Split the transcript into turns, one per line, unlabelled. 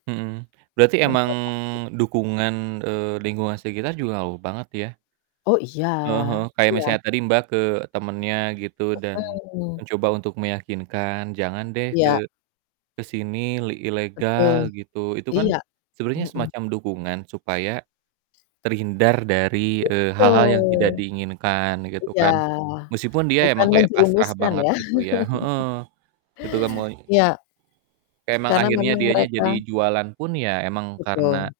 Mhm, berarti emang
[unintelligible]
dukungan, eee, lingkungan sekitar juga ngaruh banget, ya?
Oh, iya.
Heeh heeh, kayak
Iya.
misalnya tadi Mbak ke temennya gitu, dan
Heeh.
mencoba untuk meyakinkan, "Jangan deh ke
Iya.
ke sini, li
Betul,
ilegal." Gitu. Itu kan
iya,
sebenernya
heeh.
semacam dukungan supaya terhindar dari, eee, hal-hal yang tidak
Betul.
diinginkan, gitu
Iya,
kan. Meskipun dia
bukan
emang kayak pasrah
menjerumuskan
banget,
ya?
gitu ya, heeh. Itu kan mulai
Ya. K
emang
karena
akhirnya
memang
dianya
mereka
jadi jualan pun, ya, emang
Betul.
karena